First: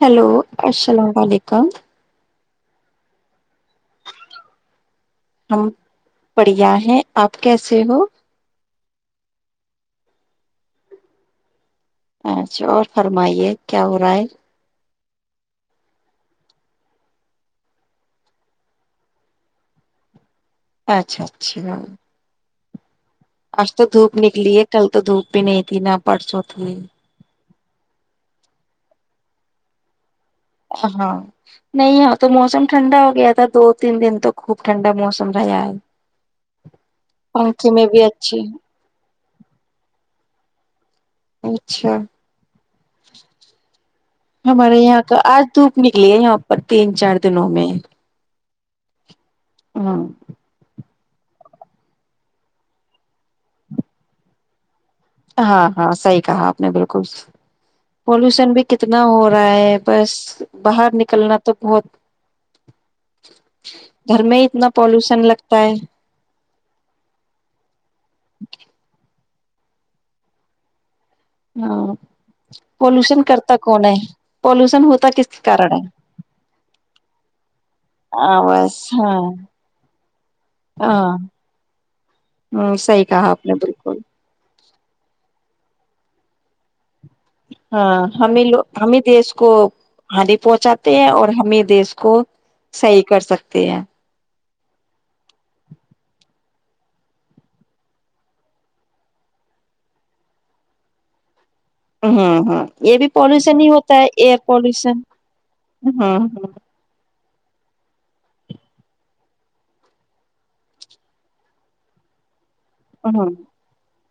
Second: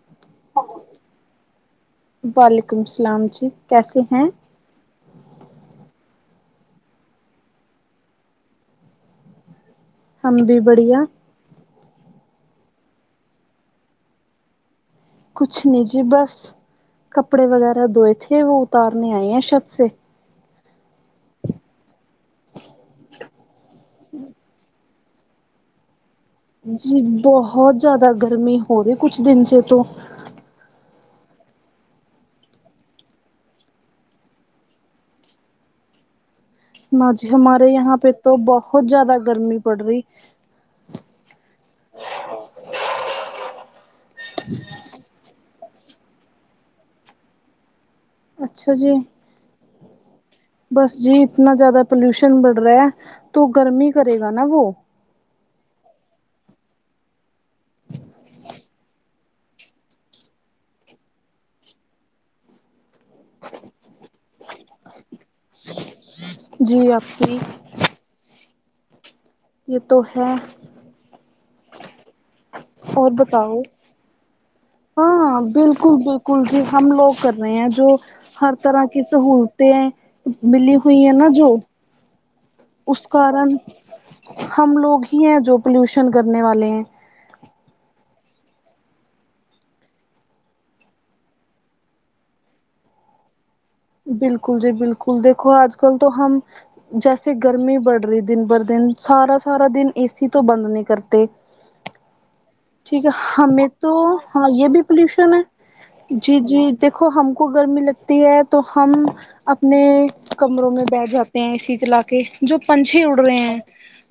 hello اسلام وعلیکم وعلیکم سلام جی کیسے ہیں ہم پڑھیا ہیں آپ کیسے ہو ہم بھی بڑھیا اچھا اور فرمائیے کیا ہو رہا ہے کچھ نی جی بس کپڑے وغیرہ دھوئے تھے وہ اتارنے آئے ہیں چھت سے اچھا اچھا آج تو دھوپ نکلی ہے کل تو دھوپ بھی نہیں تھی نہ پرسو جی بہت زیادہ گرمی ہو رہی ہے کچھ دن سے تو ہاں نہیں یہاں تو موسم ٹھنڈا ہو گیا تھا دو تین دن تک خوب ٹھنڈا موسم رہا یا ن جی ہمارے یہاں بھی پہ تو اچھی بہت زیادہ گرمی پڑ رہی اچھا [inaudible] ہمارے یہاں کا آج دھوپ نکلی ہے یہاں پر تین چار دنوں میں اچھا جی ہاں بس جی اتنا زیادہ پولوشن بڑھ رہا ہے تو گرمی کرے گا نا وہ ہاں ہاں صحیح کہا آپ نے بالکل پولوشن بھی کتنا ہو رہا ہے بس باہر نکلنا تو بہت گھر میں اتنا پالوشن لگتا ہے جی آپ کی یہ تو ہے ہاں اور پولوشن کرتا بتاؤ کون ہے پولوشن ہوتا کس ہاں کارن ہے بالکل بالکل جی ہم لوگ کر رہے ہیں جو ہاں ہر بس طرح کی ہاں سہولتیں ملی ہوئی ہے نا ہاں جو اس صحیح کہا آپ کارن نے بالکل ہم لوگ ہی ہیں جو پولوشن کرنے والے ہیں ہاں ہمیں لو ہمیں دیس کو ہانی پہنچاتے ہیں اور ہمیں دیش کو صحیح کر سکتے ہیں بالکل جی بالکل دیکھو آج کل تو ہم جیسے گرمی بڑھ رہی دن بھر دن سارا سارا دن اے سی تو بند نہیں کرتے ہوں ہوں یہ ٹھیک بھی ہے پالوشن ہی ہمیں تو ہوتا ہے ایئر ہاں یہ بھی پالوشن پولوشن ہے ہوں جی جی دیکھو ہم کو گرمی لگتی ہے تو ہم اپنے کمروں میں بیٹھ جاتے ہیں اسی چلا کے جو پنچھے اڑ ہوں رہے ہیں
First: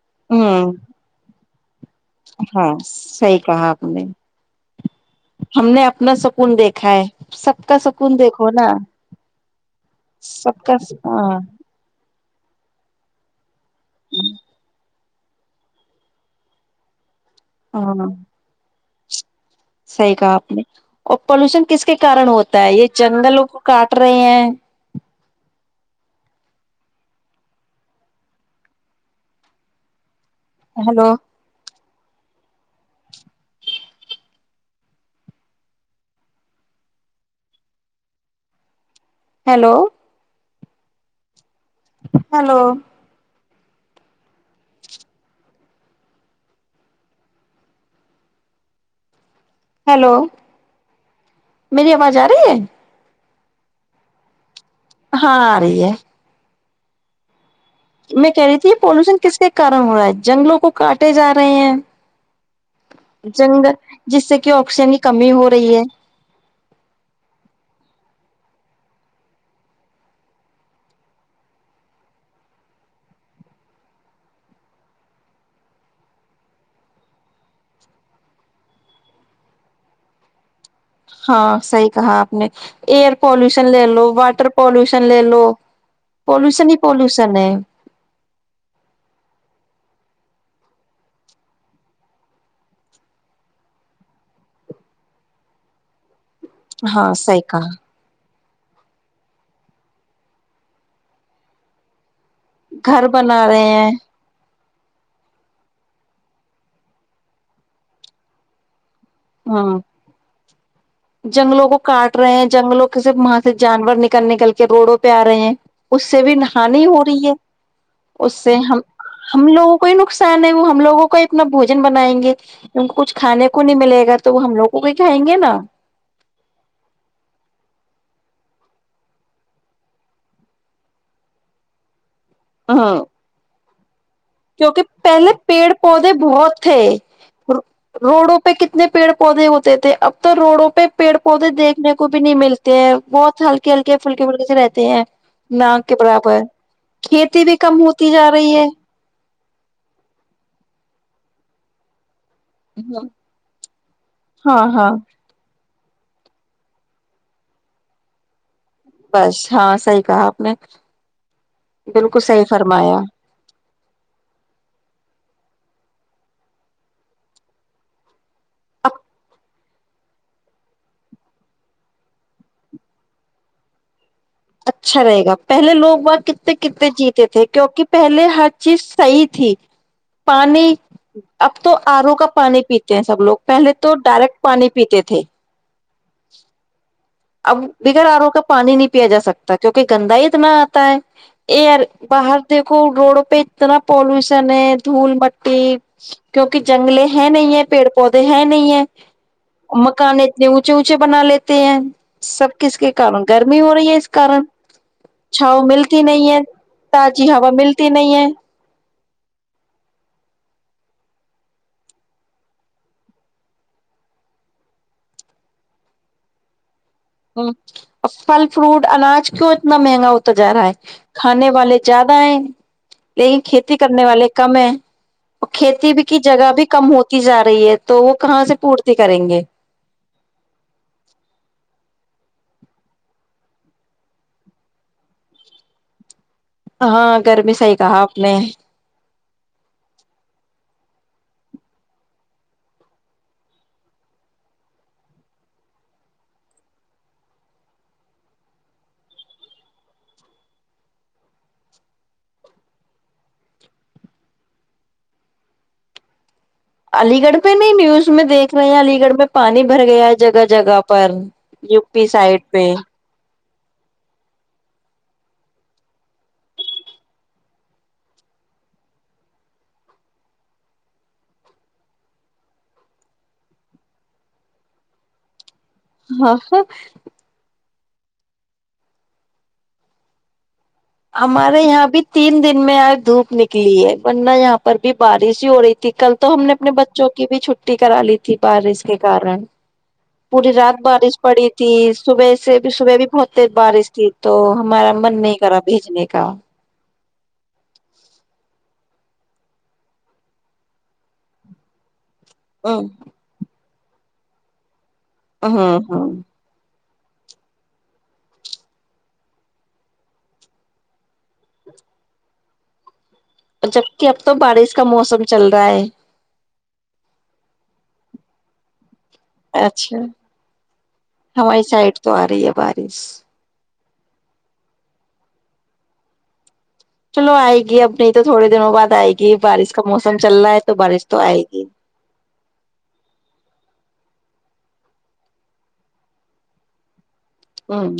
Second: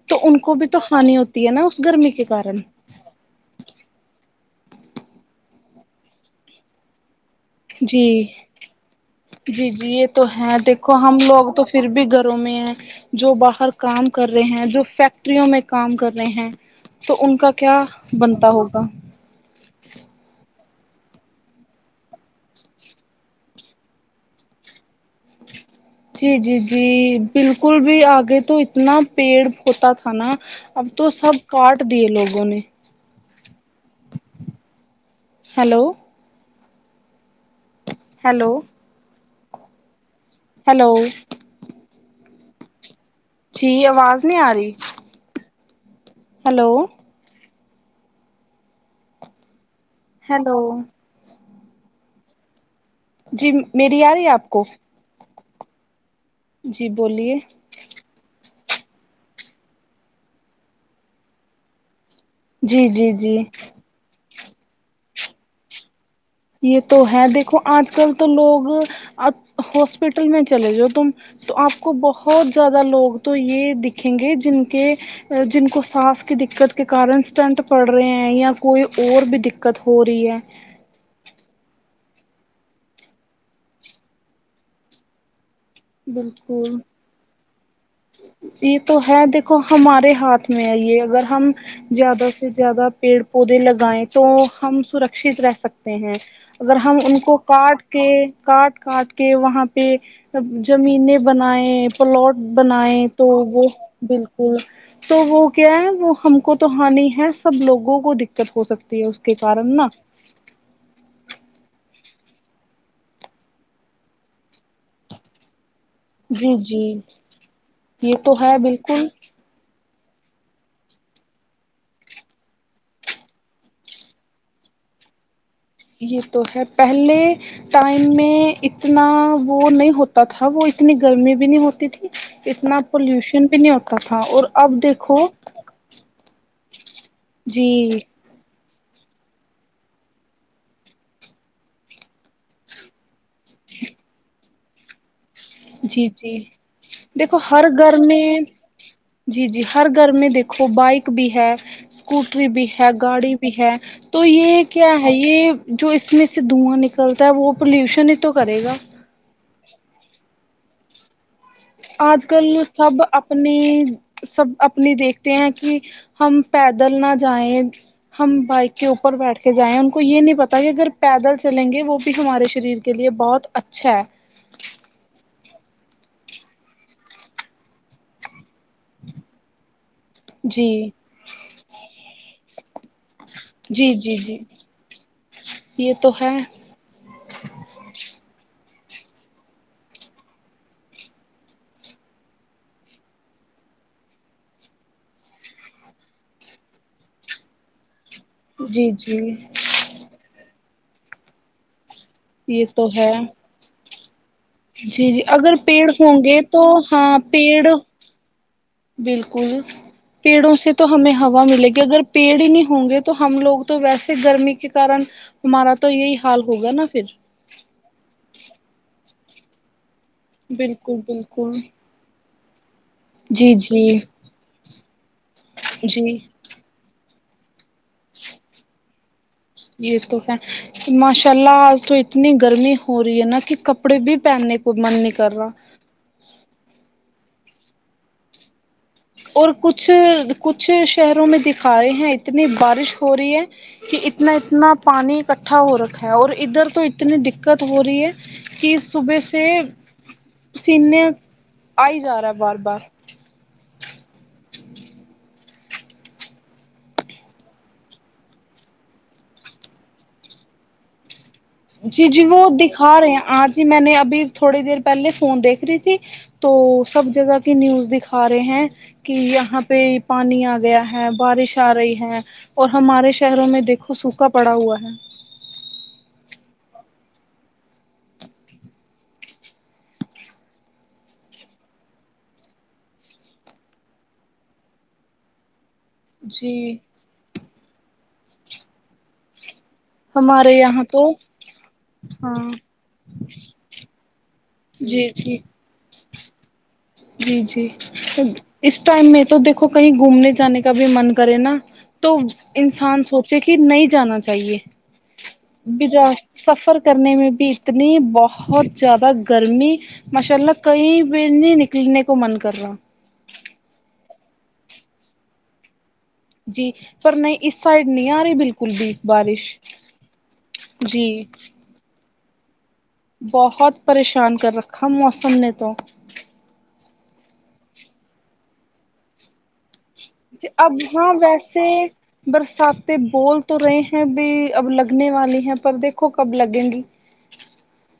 تو ان کو بھی ہوں تو ہانی ہوتی ہے نا اس گرمی کے کارن ہاں صحیح کہا آپ نے ہم نے اپنا سکون دیکھا ہے سب کا جی سکون دیکھو نا جی جی یہ تو ہے سب کا دیکھو ہم ہاں لوگ تو پھر بھی گھروں میں ہے جو باہر کام کر رہے ہیں جو فیکٹ ٹریوں میں کام کر رہے ہیں تو ان کا کیا ہاں بنتا ہوگا صحیح کہا آپ نے اور پولوشن کس کے کارن ہوتا ہے یہ جنگلوں کو کاٹ رہے ہیں جی جی جی بالکل بھی آگے تو اتنا پیڑ ہوتا کھانا اب تو ہیلو سب کاٹ دیے لوگوں نے hello hello hello hello hello جی ٹھیک آواز نہیں آ رہی ہلو ہلو ہیلو میری آواز آ رہی ہے جی میری آ رہی ہے آپ کو ہاں آ رہی ہے جی بولیے میں کہہ رہی تھی یہ پولوشن کس کے کن ہو رہا ہے جنگلوں کو کاٹے جا رہے ہیں جی جی جی جنگ جس سے کہ آکسیجن کی کمی ہو رہی ہے یہ تو ہے دیکھو آج کل تو لوگ ہاسپٹل میں چلے جو تم تو آپ کو بہت زیادہ لوگ تو یہ دکھیں گے جن کے جن کو سانس کی دقت کے کارن اسٹنٹ پڑ رہے ہیں یا کوئی اور بھی دقت ہو رہی ہے ہاں صحیح کہا آپ نے ایئر پالوشن لے لو واٹر پالوشن لے لو پولوشن بالکل ہی پولوشن ہے یہ تو ہیں دیکھو ہمارے ہاتھ میں ہیں یہ اگر ہم زیادہ سے زیادہ پیڑ پودے لگائیں تو ہم سرکشی رہ سکتے ہیں اگر ہم ہاں ان کو صحیح کاٹ کہا کے کاٹ کاٹ کے وہاں پہ زمین بنائے پلاٹ بنائے گھر تو بنا وہ رہے ہیں بالکل تو وہ کیا ہے وہ ہم کو تو ہانی ہے سب لوگوں کو دقت ہو سکتی ہیں ہاں ج چنگلوں کو کاٹ رہے ہیں جنگلوں کی زبان سے جانور نکل نکل کے روڈوں پہ ا رہے ہیں اس سے بھی جی جی نہانی ہو رہی ہیں یہ اس تو سے ہے ہم بالکل ہم لوگوں کو ہی نقصان ہے وہ ہم لوگوں کو اتنا بھوجن بنائیں گے کچھ کھانے کو نہیں ملے گا تو وہ ہم لوگوں کو ہی کھائیں گے نا یہ تو ہے پہلے ٹائم میں اتنا وہ نہیں ہوتا تھا وہ اتنی گرمی بھی نہیں ہوتی تھی اتنا پولوشن بھی نہیں ہوتا تھا اور اب کیونکہ دیکھو پہلے پیڑ پودے بہت تھے جی روڑوں اتنے پیڑ پودے ہوتے تھے اب تو روڑوں پہ پیڑ پودے دیکھنے کو بھی نہیں مل سکتے بہت ہلکے ہلکے پھلکے پلکے سے رہتے ہیں ناک کے جی جی برابر دیکھو کھیتی بھی ہر کم گھر ہوتی میں جا رہی ہے جی جی ہر گھر میں دیکھو بائک بھی ہے اسکوٹری بھی ہے ہاں گاڑی بھی ہے تو یہ ہاں ہاں کیا ہے یہ جو اس میں سے دھواں نکلتا ہے وہ پلیوشن ہی تو کرے گا بس ہاں صحیح کہا اپ نے بالکل صحیح فرمایا میں سب اپنے دیکھتے ہیں کہ ہم پیدل نہ جائیں ہم بائک کے اب اوپر بیٹھ کے جائیں ان کو یہ نہیں پتہ کہ اگر پیدل چلیں گے وہ بھی ہمارے شریر کے لیے بہت اچھا ہیں اچھا رہے گا پہلے لوگ باہر کتنے کتنے جیتے تھے کہ اوکے پہلے چیز صحیح تھی پانی جی اب تو ارو کا پانی پیتے ہیں سب لوگ پہلے جی تو جی جی ڈائریکٹ پانی پیتے تھے یہ تو ہیں اب دیگر ارو کا پانی نہیں پیا جا سکتا کیونکہ گندا ہی تو میں اتا ہے ایئر باہر دیکھو روڑ پہ اتنا پولوشن ہے دھول مٹی کیونکہ جنگلے ہیں نہیں ہیں پیڑ پودے ہیں نہیں ہیں جی جی مکان اتنی اونچے اونچے بنا لیتے ہیں سب یہ کس تو کے ہے کارن گرمی ہو رہی ہے اس کارن جی جی اگر چھاؤ پیڑ ملتی ہوں نہیں گے ہے تو ہاں تازی ہوا پیڑ ملتی نہیں ہے بالکل پیڑوں سے تو ہمیں ہوا ملے گی اگر پیڑ ہی نہیں ہوں گے تو ہم لوگ تو ویسے گرمی کی طرح ہمارا تو یہ ہی حال ہوگا نا پھر پھل فروٹ اناج کیوں اتنا مہنگا ہوتا جا رہا ہے بالکل کھانے بالکل والے زیادہ ہیں لیکن جی کھیتی جی کرنے والے کم ہیں وہ کھیتی بھی جی کی جگہ بھی کم کی جا رہی ہے تو وہ کہاں سے پھوٹتی کریں گے جی اس تو ماشاءاللہ تو اتنی گرمی ہو رہی ہے نا کہ کپڑے بھی پہننے کو من نہیں کر رہا ہاں گھر بھی صحیح کہا اپ نے اور کچھ کچھ شہروں میں دکھائے ہیں اتنی بارش ہو رہی ہیں کہ اتنا اتنا پانی اکٹھا ہو رکھا ہے اور ادھر تو اتنے دقت ہو رہی ہیں کی صبح سے سینے ائی جا رہا ہے بار بار علی گڑھ پہ نہیں نیوز میں دیکھ رہے ہیں علی گڑھ میں پانی بھر گیا جگہ جگہ پر U G P G side وہ پہ دیکھا رہے ہیں آجی میں نے ابھی تھوڑی دیر پہلے فون دیکھ رہی تھی تو سب جگہ کی نیوز دیکھا رہے ہیں کہ یہاں پہ پانی آ گیا ہے بارش آ رہی ہے اور ہمارے شہروں میں دیکھو سوکھا پڑا ہوا ہے ہاں ہمارے یہاں بھی تین دن میں آج دھوپ نکلی ہے ورنہ یہاں پر بھی بارش ہی ہو رہی تھی کل تو ہم جی نے اپنے بچوں کی بھی چھٹی کرا لی تھی بارش کے کارن پوری ہمارے رات یہاں تو بارش پڑی تھی صبح ہاں سے بھی صبح بھی بہت بارش تھی تو ہمارا جی من جی نہیں کرا بھیجنے کا جی جی اس ٹائم میں تو دیکھو کہیں گھومنے جانے کا بھی من کرے نا تو ہوں انسان سوچے کہ نہیں جانا چاہیے ہوں ہوں سفر کرنے میں بھی اتنی بہت زیادہ گرمی ماشاء اللہ کہیں بھی نہیں نکلنے کو من کر رہا جبک اب تو بارش کا موسم چل رہا ہے جی پر نہیں اس سائڈ نہیں آ رہی بالکل بھی بارش اچھا جی ہماری سائڈ تو آ رہی ہے بارش بہت پریشان کر رکھا موسم نے تو چلو آئے گی اب نہیں تو تھوڑے دنوں بعد آئے گی بارش کا موسم چل جی رہا ہے اب تو بارش ہاں تو آئے ویسے گی برساتیں بول تو رہے ہیں بھی اب لگنے والی ہیں پر دیکھو کب لگیں گی ہوں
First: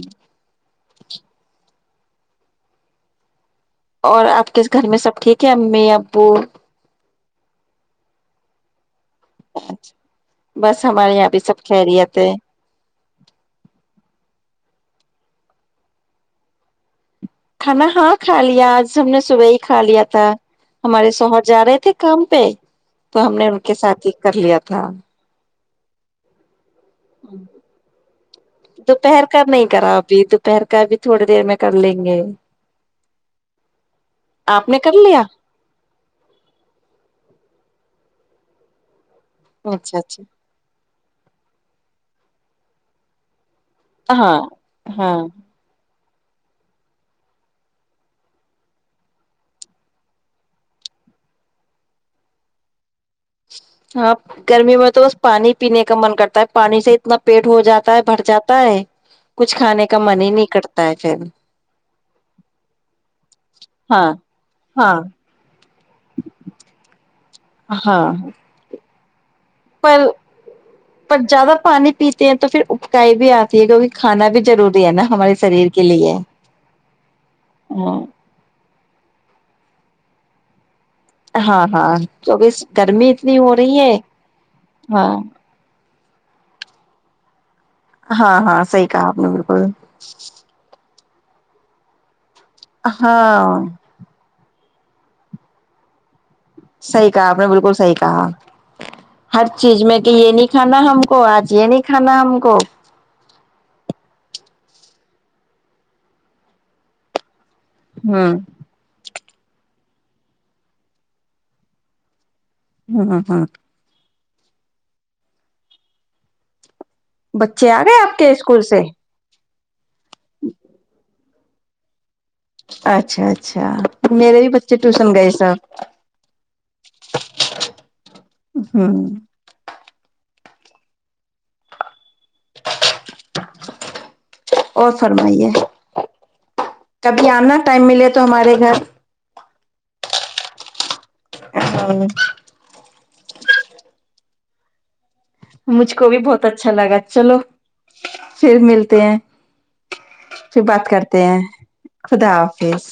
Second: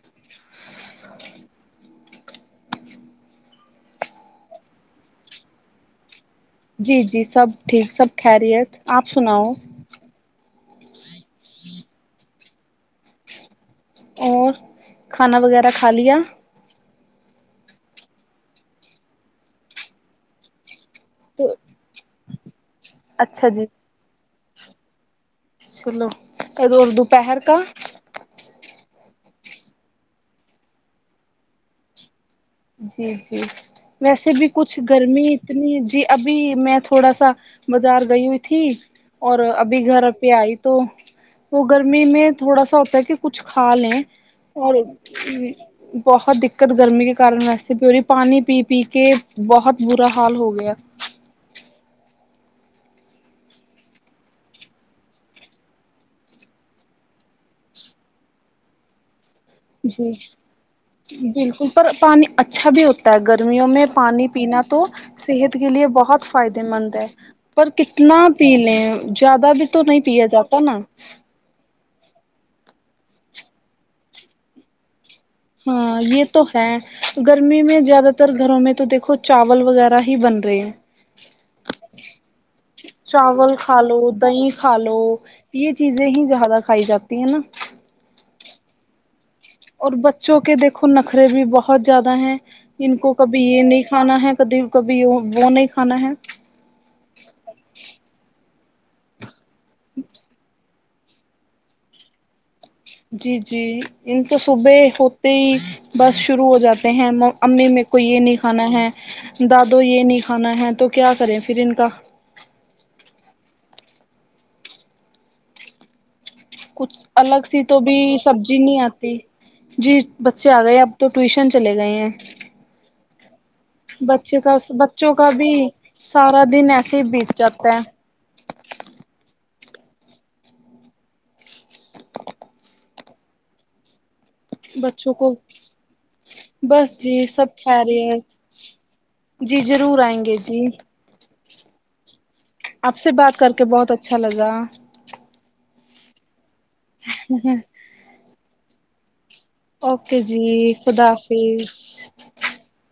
اور آپ کے گھر میں سب ٹھیک ہے امی ابو جی جی سب ٹھیک سب خیریت آپ سناؤ بس ہمارے یہاں بھی سب خیریت ہے اور کھانا وغیرہ کھا لیا کھانا ہاں کھا لیا آج ہم نے صبح ہی کھا لیا تھا ہمارے سو تو جا رہے تھے کام پہ تو ہم نے اچھا ان جی کے ساتھ ہی کر لیا تھا چلو اور دوپہر کا دوپہر کا نہیں کرا ابھی دوپہر کا بھی تھوڑی دیر میں کر لیں گے جی جی ویسے بھی آپ کچھ نے کر لیا گرمی اتنی جی ابھی میں تھوڑا سا بازار گئی ہوئی تھی اور ابھی اچھا گھر پہ اچھا آئی تو وہ گرمی میں تھوڑا سا ہوتا ہے کہ کچھ کھا لیں ہاں اور ہاں بہت دقت گرمی کے کرن ویسے پیی پانی پی پی کے بہت برا حال ہو گیا ہاں گرمی میں تو بس پانی پینے کا من کرتا ہے پانی سے اتنا پیٹ ہو جاتا ہے بھر جاتا ہے اٹھنے کا من نہیں کر تا بلکل پر پانی اچھا بھی ہوتا ہے گرمیوں میں ہاں پانی پینا تو ہاں صحت کے لیے بہت فائدے مند ہے پر ہاں کتنا پی لیں زیادہ بھی تو نہیں پر پیا جاتا نا پر زیادہ پانی پیتے ہیں تو پھر اکائی بھی آتی ہے کیوکہ کھانا بھی ضروری ہے نا ہمارے شریر کے ہاں لیے یہ تو ہے گرمی میں ہاں زیادہ تر گھروں میں تو دیکھو چاول وغیرہ ہی بن رہے ہیں ہاں ہاں کیونکہ گرمی اتنی چاول ہو کھا رہی ہے لو دھی کھا لو ہاں یہ چیزیں ہی زیادہ کھائی جاتی ہیں نا ہاں ہاں صحیح کہاں آپ نے بلکل اور بچوں کے دیکھو نخرے بھی بہت زیادہ ہیں ان کو کبھی یہ ہاں نہیں کھانا ہے کبھی کبھی وہ نہیں کھانا ہے صحیح کہا آپ نے بالکل صحیح کہا ہر چیز میں کہ یہ نہیں کھانا ہم کو آج یہے نہیں کھانا ہم کو جی جی ان کی صبح ہوتے ہی بس شروع ہو جاتے ہیں امی میں کو یہ نہیں ہوں کھانا ہے دادو یہ نہیں کھانا ہے تو کیا کریں پھر ان کا ہاں ہاں کچھ الگ سی بچے تو آ بھی گئے آپ کے سبزی اسکول نہیں سے آتی جی بچے آ گئے اب تو ٹیوشن چلے گئے ہیں اچھا اچھا بچے میرے بھی کا بچوں ٹیوشن کا گئے بھی سب سارا دن ایسے ہی بیت جاتا ہے ہوں اور بچوں کو فرمائیے بس جی کبھی سب آنا ٹائم ملے تو کھیریت ہمارے جی ضرور آئیں گے جی ہاں آپ سے بات کر کے بہت اچھا لگا مجھ کو بھی بہت اچھا لگا چلو پھر ملتے ہیں اوکے پھر جی بات خدا کرتے ہیں حافظ خدا حافظ